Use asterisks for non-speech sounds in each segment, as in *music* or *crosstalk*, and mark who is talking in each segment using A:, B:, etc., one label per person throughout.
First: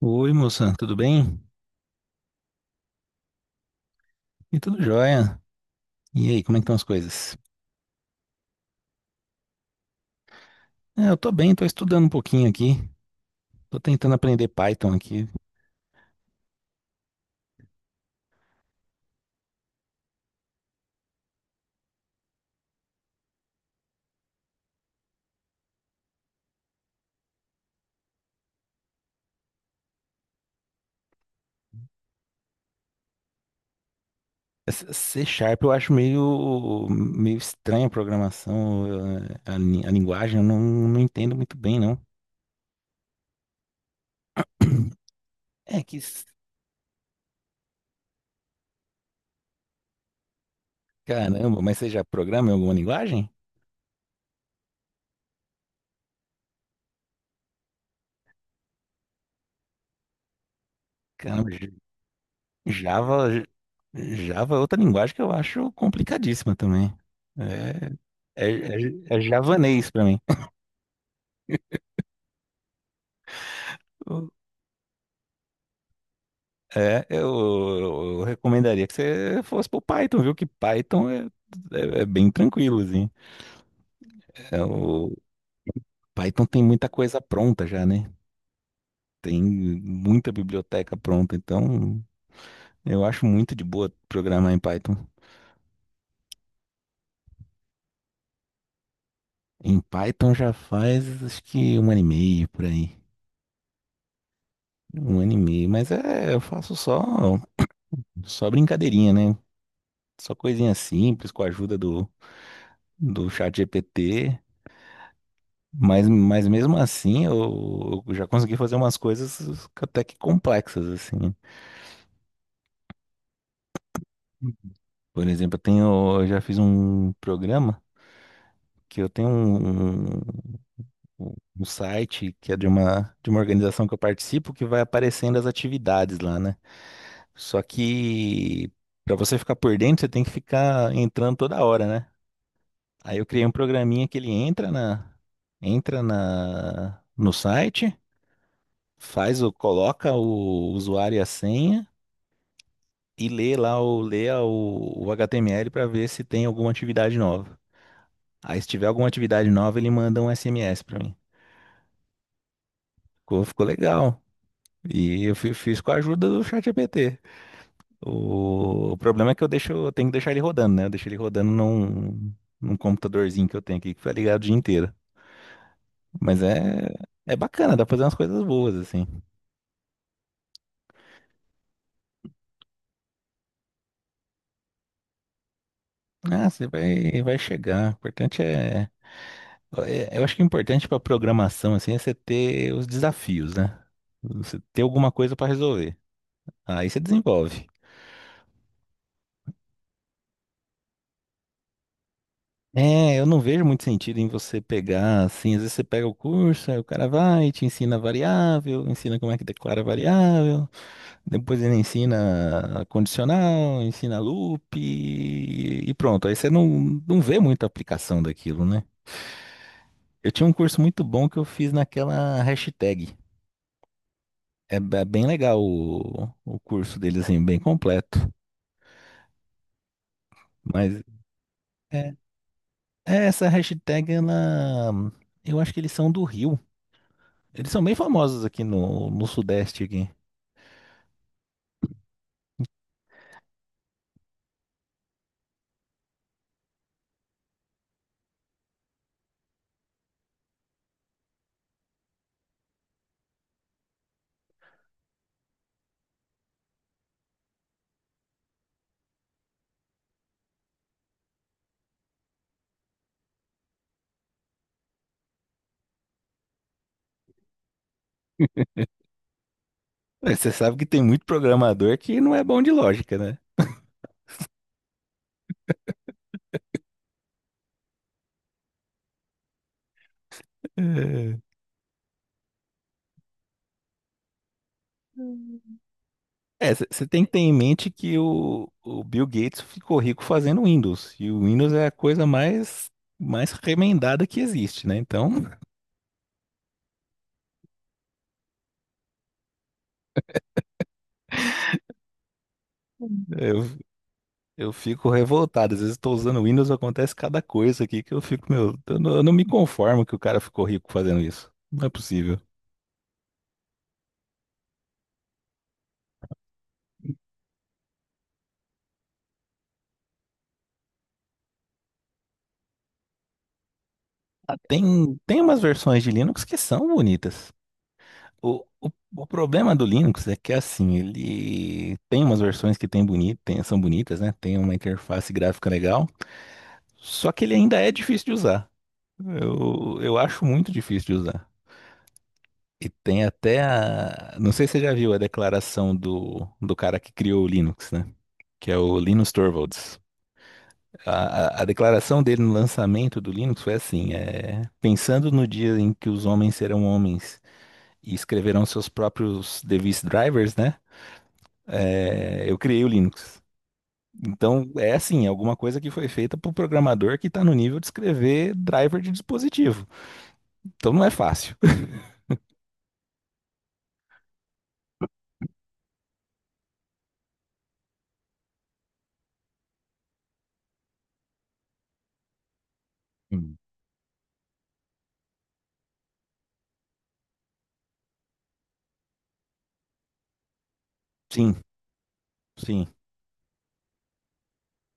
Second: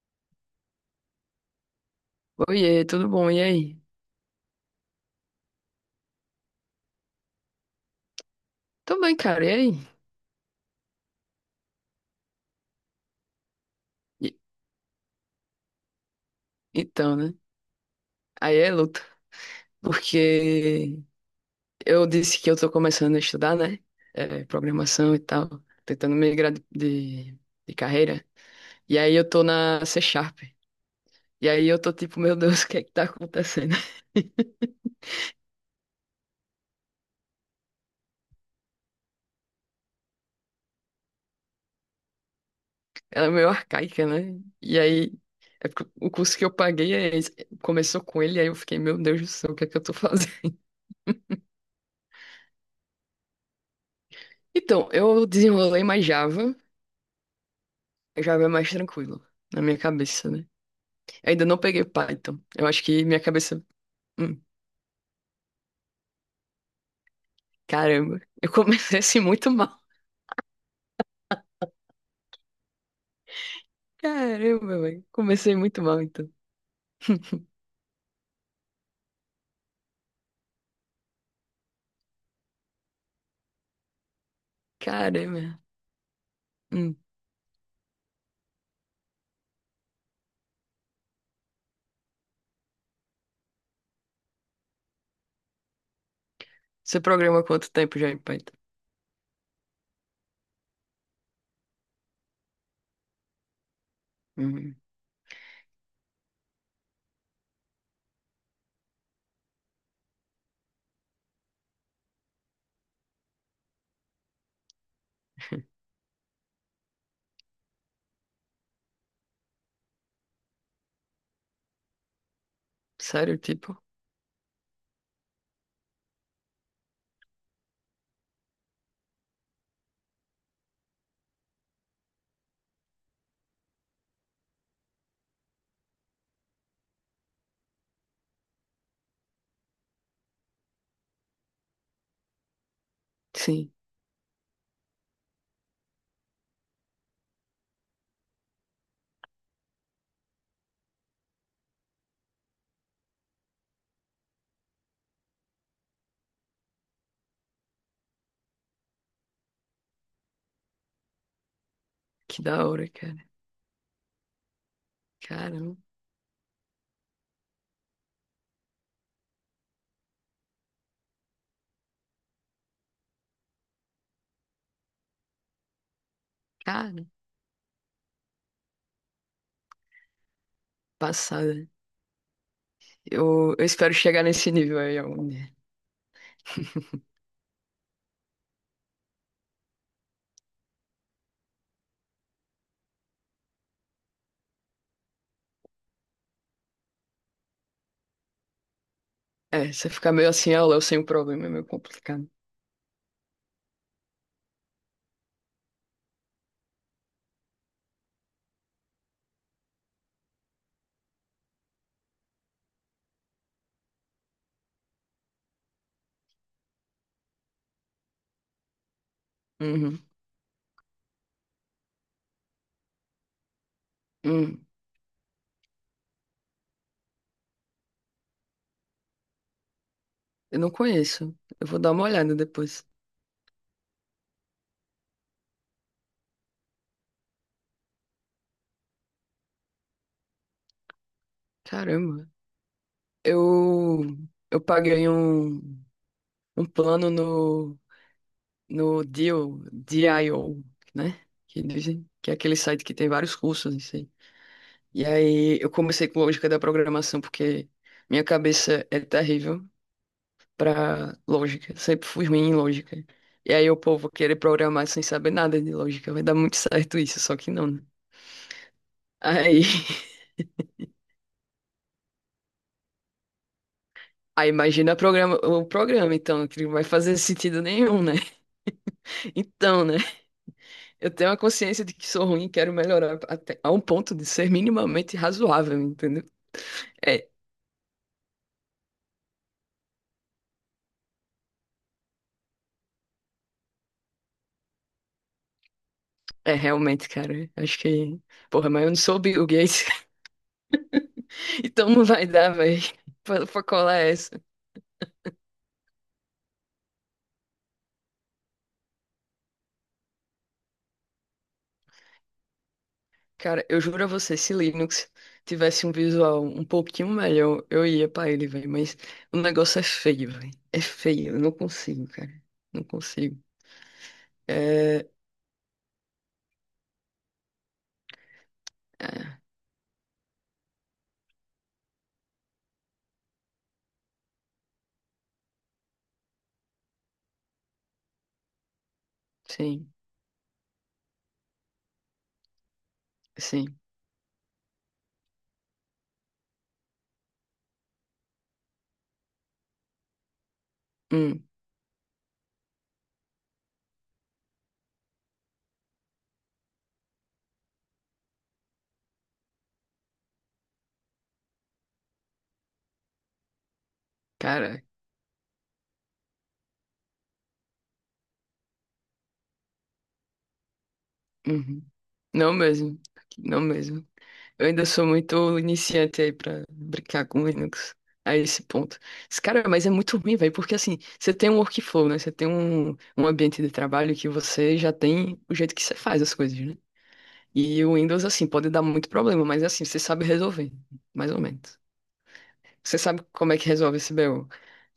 A: Oi, moça, tudo bem?
B: Oiê, tudo bom? E aí?
A: E tudo jóia? E aí, como é que estão as coisas?
B: Tô bem, cara. E aí?
A: É, eu tô bem, tô estudando um pouquinho aqui. Tô tentando
B: E-
A: aprender Python aqui.
B: então, né? Aí é luta. Porque eu disse que eu tô começando a estudar, né? Programação e tal. Tentando migrar de carreira. E aí eu tô na C Sharp. E aí eu tô tipo, meu Deus, *laughs* o que é que tá acontecendo? *laughs*
A: Essa C Sharp eu acho meio estranha a programação, a linguagem, eu não, não entendo muito bem, não.
B: Ela é meio arcaica, né? E
A: *clears throat*
B: aí, é
A: É
B: porque
A: que,
B: o
A: s-
B: curso que eu paguei é esse. Começou com ele, aí eu fiquei, meu Deus do céu, o que é que eu tô fazendo? *laughs*
A: caramba, mas você já programa em alguma linguagem?
B: Então, eu desenrolei mais Java. Já é mais tranquilo, na minha cabeça, né? Eu ainda
A: Caramba,
B: não peguei Python. Eu acho que minha
A: Java,
B: cabeça. Hum,
A: Java é outra linguagem que eu acho complicadíssima também.
B: caramba,
A: É,
B: eu
A: é,
B: comecei *laughs*
A: é, é
B: assim muito mal.
A: javanês pra mim. Eu-
B: Caramba, velho. Comecei muito mal, então.
A: É, eu, eu recomendaria que você fosse pro Python, viu? Que Python é bem tranquilo, assim. É, o
B: Caramba.
A: Python tem muita
B: Hum,
A: coisa pronta já, né? Tem muita biblioteca pronta, então eu acho muito de boa programar em Python.
B: você programa quanto tempo já em Python?
A: Em Python já faz acho que um ano e meio por aí.
B: Hum,
A: Um ano e meio, mas é, eu faço só. Só brincadeirinha, né? Só coisinha simples com a ajuda do chat GPT. Mas mesmo assim, eu já consegui fazer umas coisas até que complexas, assim.
B: sério, tipo?
A: Por exemplo, eu já fiz um programa que eu tenho um um site que é de uma organização que eu participo que vai aparecendo as atividades lá, né? Só que para você ficar por dentro, você tem que ficar entrando toda hora, né? Aí eu criei um
B: Sim,
A: programinha que ele entra na no site, faz o coloca o usuário e a senha e lê o HTML para ver se tem alguma atividade nova. Aí se tiver alguma atividade nova, ele manda um SMS para mim.
B: que da hora, cara.
A: Ficou legal. E eu fi-
B: Caramba,
A: fiz com a ajuda do ChatGPT. O problema é que eu tenho que deixar ele rodando, né? Eu deixo ele rodando num computadorzinho que eu tenho aqui que fica ligado o dia inteiro. Mas é,
B: cara.
A: é bacana, dá pra fazer umas coisas boas, assim.
B: Passada. Eu espero chegar nesse nível aí algum dia.
A: Ah, você
B: *laughs*
A: vai chegar. O importante eu acho que o importante para programação assim é você ter os desafios, né? Você ter alguma coisa para resolver. Aí você desenvolve.
B: É, você ficar meio assim, ah, Léo, sem o problema, é meio complicado.
A: É, eu não vejo muito sentido em você pegar assim, às vezes você pega o curso, aí o cara vai, te ensina variável, ensina como é que declara variável, depois ele ensina condicional, ensina loop e pronto. Aí você não vê muita aplicação daquilo, né?
B: Uhum.
A: Eu tinha um curso muito bom que eu fiz naquela hashtag.
B: Hum,
A: É bem legal o curso deles, assim, bem completo.
B: eu não
A: Mas
B: conheço. Eu vou dar uma
A: é,
B: olhada depois.
A: é essa hashtag, ela. Eu acho que eles são do Rio. Eles são bem famosos aqui no Sudeste aqui.
B: Caramba. Eu, eu paguei um plano no Deal, Dio, né? Que dizem que é aquele site que tem vários cursos, não sei. E aí eu comecei com lógica da programação, porque minha cabeça é terrível pra lógica. Sempre fui ruim em lógica. E aí o povo querer programar sem saber nada de lógica. Vai dar muito certo isso, só que não, né? Aí, *laughs*
A: É, você sabe que tem muito programador que não é bom de lógica, né?
B: aí imagina programa, o programa, então, que não vai fazer sentido nenhum, né? *laughs* Então, né? Eu tenho a
A: É,
B: consciência de que sou ruim e quero melhorar até a um ponto de ser minimamente razoável, entendeu?
A: É, você tem
B: É,
A: que ter em mente que o Bill Gates ficou rico fazendo Windows. E o Windows é a coisa mais remendada que existe, né? Então,
B: é realmente, cara. Acho que. Porra, mas eu não sou o Bill Gates, *laughs* então não vai dar, velho.
A: *laughs*
B: Pra
A: eu-
B: colar essa.
A: Eu fico revoltado. Às vezes estou usando o Windows, acontece cada coisa aqui que eu fico, meu, eu não me conformo que o cara ficou rico fazendo isso. Não é possível.
B: Cara, eu juro a você, se Linux tivesse um visual um pouquinho melhor, eu ia pra ele, velho. Mas o negócio é feio, velho. É feio. Eu não consigo, cara. Não consigo.
A: Ah,
B: É.
A: tem umas versões de Linux que são bonitas. O, o, o
B: É,
A: problema do Linux é que assim, ele tem umas versões que são bonitas, né? Tem uma interface gráfica legal, só que ele ainda é difícil de usar.
B: sim,
A: Eu acho muito difícil de usar. E tem até
B: sim.
A: a. Não sei se você já viu a declaração do cara que criou o Linux, né? Que é o Linus Torvalds.
B: Hum,
A: A declaração dele no lançamento do Linux foi assim: é, pensando no dia em que os homens serão homens e escreverão seus próprios device drivers, né? É, eu criei o Linux. Então,
B: cara.
A: é assim, é alguma coisa que foi feita para o programador que está no nível de escrever driver de dispositivo. Então, não é fácil.
B: Uhum. Não mesmo. Não mesmo. Eu ainda sou muito iniciante aí pra brincar com Linux a esse ponto. Mas, cara, mas é muito ruim, velho, porque assim, você tem um workflow, né? Você tem um
A: Hum.
B: ambiente de trabalho que você já tem o jeito que você faz as coisas, né? E o Windows, assim, pode dar muito problema, mas assim, você sabe resolver, mais ou
A: Sim,
B: menos.
A: sim,
B: Você sabe como é que resolve esse BO.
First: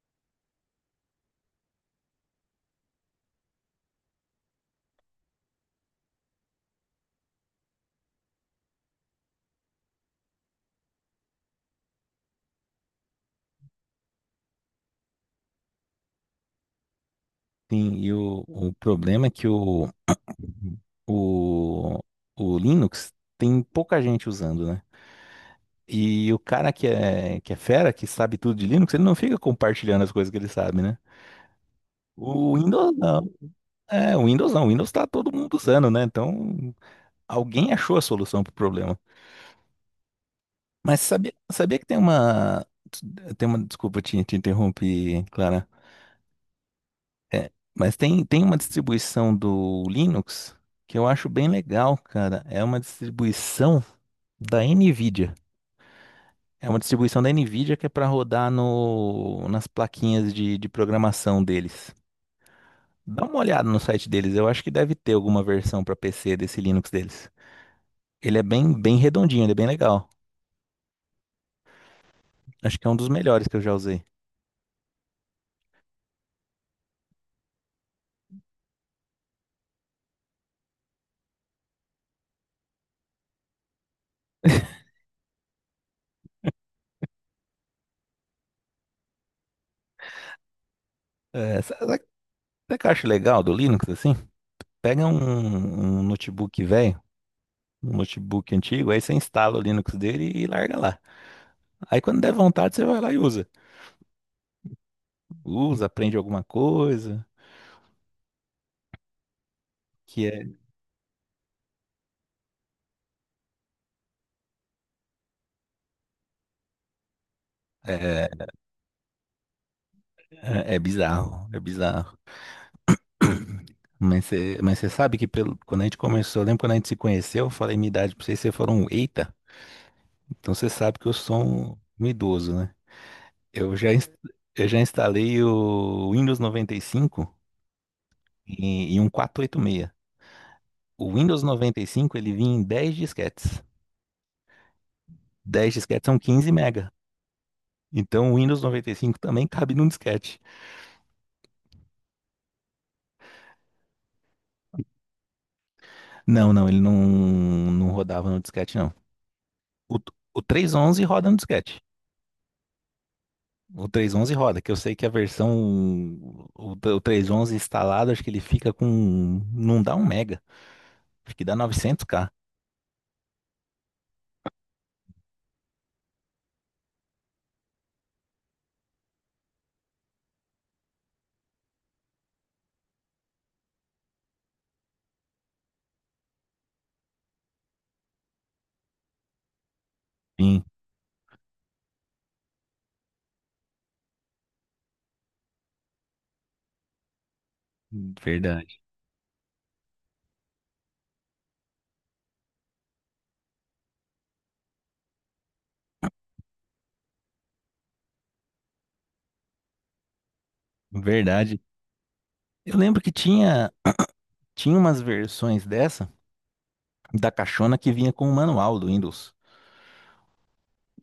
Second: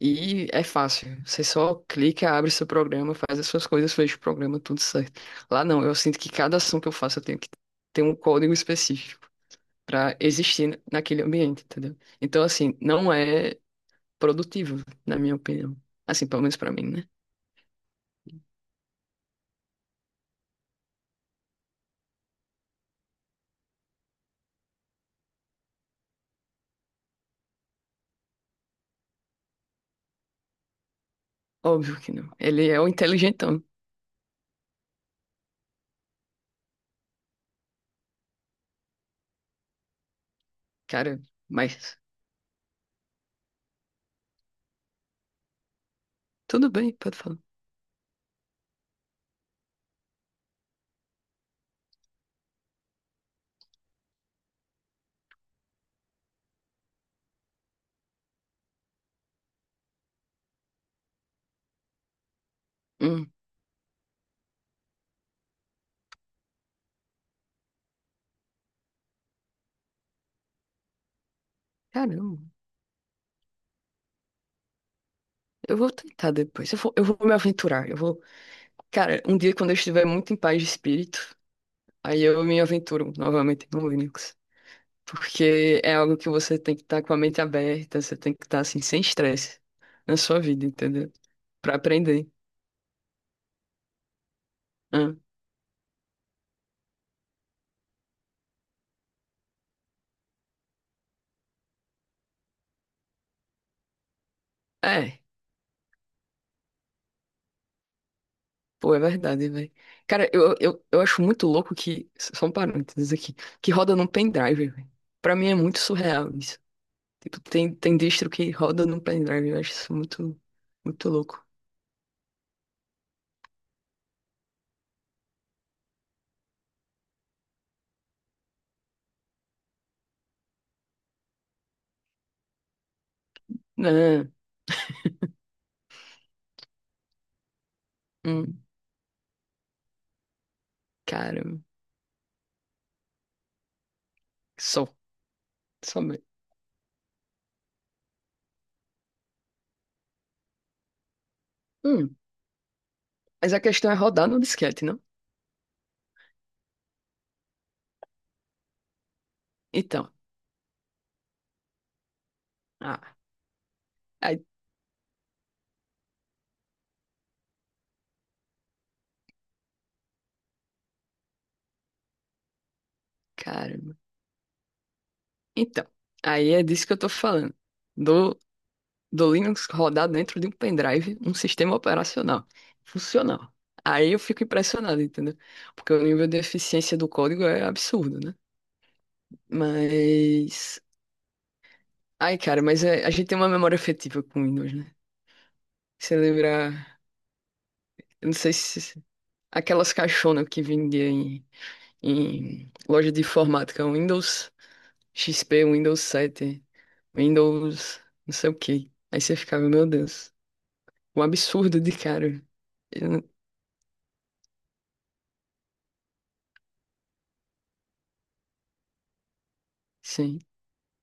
B: E é fácil. Você só clica, abre seu programa, faz as suas coisas, fecha o programa, tudo certo. Lá não, eu sinto que cada ação que eu faço eu tenho que ter um código específico para existir naquele ambiente, entendeu? Então, assim, não é produtivo, na minha opinião. Assim, pelo menos para mim, né?
A: sim. E o problema é que o, o Linux tem pouca gente usando, né? E o cara que é fera, que sabe tudo de Linux, ele não fica compartilhando as coisas que ele sabe, né?
B: Óbvio que não.
A: O
B: Ele é o
A: Windows não.
B: inteligentão,
A: É, o Windows não. O Windows tá todo mundo usando, né? Então, alguém achou a solução pro problema. Mas
B: cara,
A: sabia que tem
B: mas
A: uma. Tem uma. Desculpa, te interrompi, Clara.
B: tudo bem, pode falar.
A: É, mas tem uma distribuição do Linux que eu acho bem legal, cara. É uma distribuição da NVIDIA. É uma distribuição da NVIDIA que é para rodar no, nas plaquinhas de programação deles. Dá
B: Hum,
A: uma olhada no site deles, eu acho que deve ter alguma versão para PC desse Linux deles. Ele é bem redondinho, ele é bem legal.
B: caramba,
A: Acho que é um dos melhores que eu já usei.
B: eu vou tentar depois. Eu vou me aventurar. Cara, um dia quando eu estiver muito em paz de espírito, aí eu me aventuro novamente no Linux. Porque é algo que você tem que estar com a mente aberta, você tem que estar assim, sem estresse na sua vida, entendeu?
A: É,
B: Pra
A: sa- sa- sabe
B: aprender.
A: o que eu acho legal do Linux, assim? Pega
B: Hã?
A: um notebook velho, um notebook antigo, aí você instala o Linux dele e larga lá. Aí quando der vontade, você vai lá e usa.
B: É.
A: Usa, aprende alguma coisa,
B: Pô, é verdade, velho.
A: que
B: Cara, eu acho muito louco que. Só um parênteses aqui. Que roda num pendrive, velho. Pra mim é muito surreal isso. Tipo, tem distro
A: é,
B: que roda num pendrive. Eu acho isso muito,
A: é
B: muito louco.
A: bizarro, é bizarro. *clears throat* Mas você sabe que quando a gente começou, eu lembro quando a gente se conheceu, eu falei minha idade pra vocês, vocês foram, um eita, então você sabe que eu sou um idoso, né? Eu já, ins-
B: Não.
A: eu já instalei o Windows 95
B: Hum,
A: em um 486. O Windows
B: cara.
A: 95 ele vinha em 10 disquetes.
B: Só.
A: 10
B: Só
A: disquetes são
B: mesmo.
A: 15 mega. Então o Windows 95 também cabe num disquete.
B: Hum. Mas a questão é rodar no disquete, não?
A: Não, não, ele não rodava no disquete, não. O,
B: Então.
A: o 311 roda no disquete.
B: Ah.
A: O, três ponto onze
B: Ai,
A: roda, que eu sei que a versão, o 3.11 instalado, acho que ele fica com, não dá um mega, acho que dá 900K
B: caramba. Então. Aí é disso que eu tô falando. Do do Linux rodar dentro de um pendrive, um sistema operacional funcional. Aí eu fico impressionado, entendeu? Porque o nível de eficiência do código é absurdo, né?
A: Sim,
B: Mas. Ai, cara, mas é- a gente tem uma memória afetiva com Windows, né? Você lembra. Eu não sei
A: verdade.
B: se. Aquelas caixonas que vendia em loja de informática, Windows XP, Windows 7, Windows não sei o quê. Aí você ficava, meu Deus, um
A: Verdade.
B: absurdo de cara.
A: Eu lembro
B: Eu
A: que
B: não-
A: tinha umas versões da caixona que vinha com o manual do Windows.
B: Sim.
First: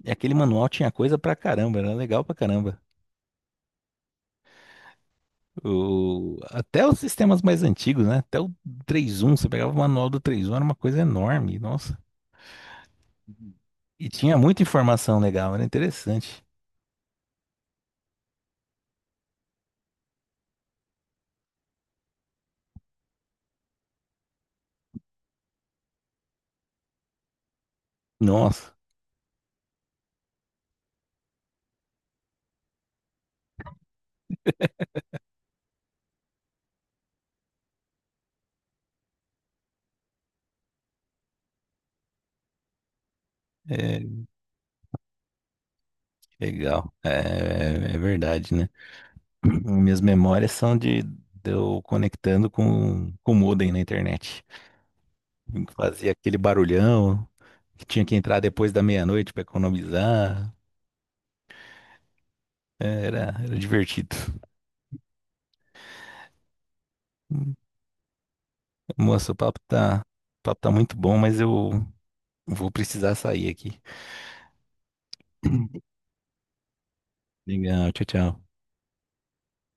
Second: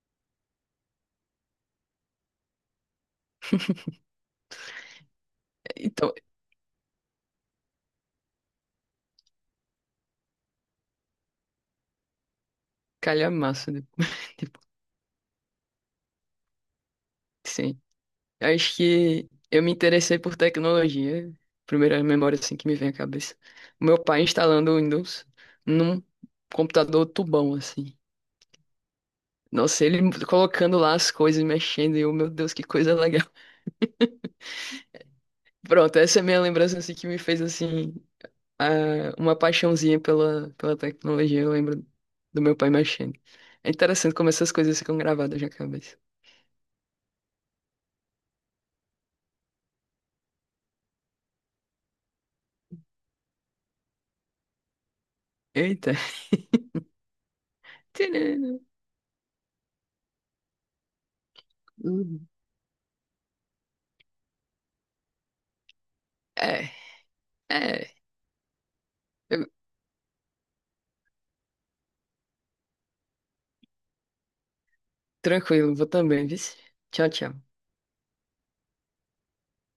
A: E aquele manual tinha coisa pra caramba, era legal pra caramba.
B: Então,
A: Até os sistemas mais antigos, né? Até o 3.1 você pegava o manual do 3.1 era uma coisa enorme, nossa.
B: calhamaço. De-
A: E tinha
B: *laughs* Tipo,
A: muita informação legal, era interessante.
B: sim. Acho que eu me interessei por tecnologia. Primeira memória assim que me vem à cabeça. Meu pai instalando o Windows num computador tubão, assim.
A: Nossa,
B: Nossa, ele colocando lá as coisas, mexendo, e eu, meu Deus, que coisa legal. *laughs* Pronto, essa é a minha lembrança assim, que me fez assim a- uma paixãozinha pela tecnologia. Eu lembro do meu pai mexendo. É
A: é
B: interessante como essas coisas ficam gravadas na cabeça.
A: legal. É verdade, né? *clears throat* Minhas memórias são de eu conectando com o modem na internet.
B: Eita.
A: Fazia aquele barulhão, que
B: *laughs*
A: tinha que entrar
B: Tcharam.
A: depois da meia-noite pra economizar.
B: Uhum.
A: Era divertido.
B: É, é.
A: Moça,
B: Eu-
A: o papo tá muito bom, mas eu vou precisar sair aqui.
B: tranquilo, vou
A: *clears throat*
B: também, viu? Tchau, tchau.
A: Legal, tchau, tchau.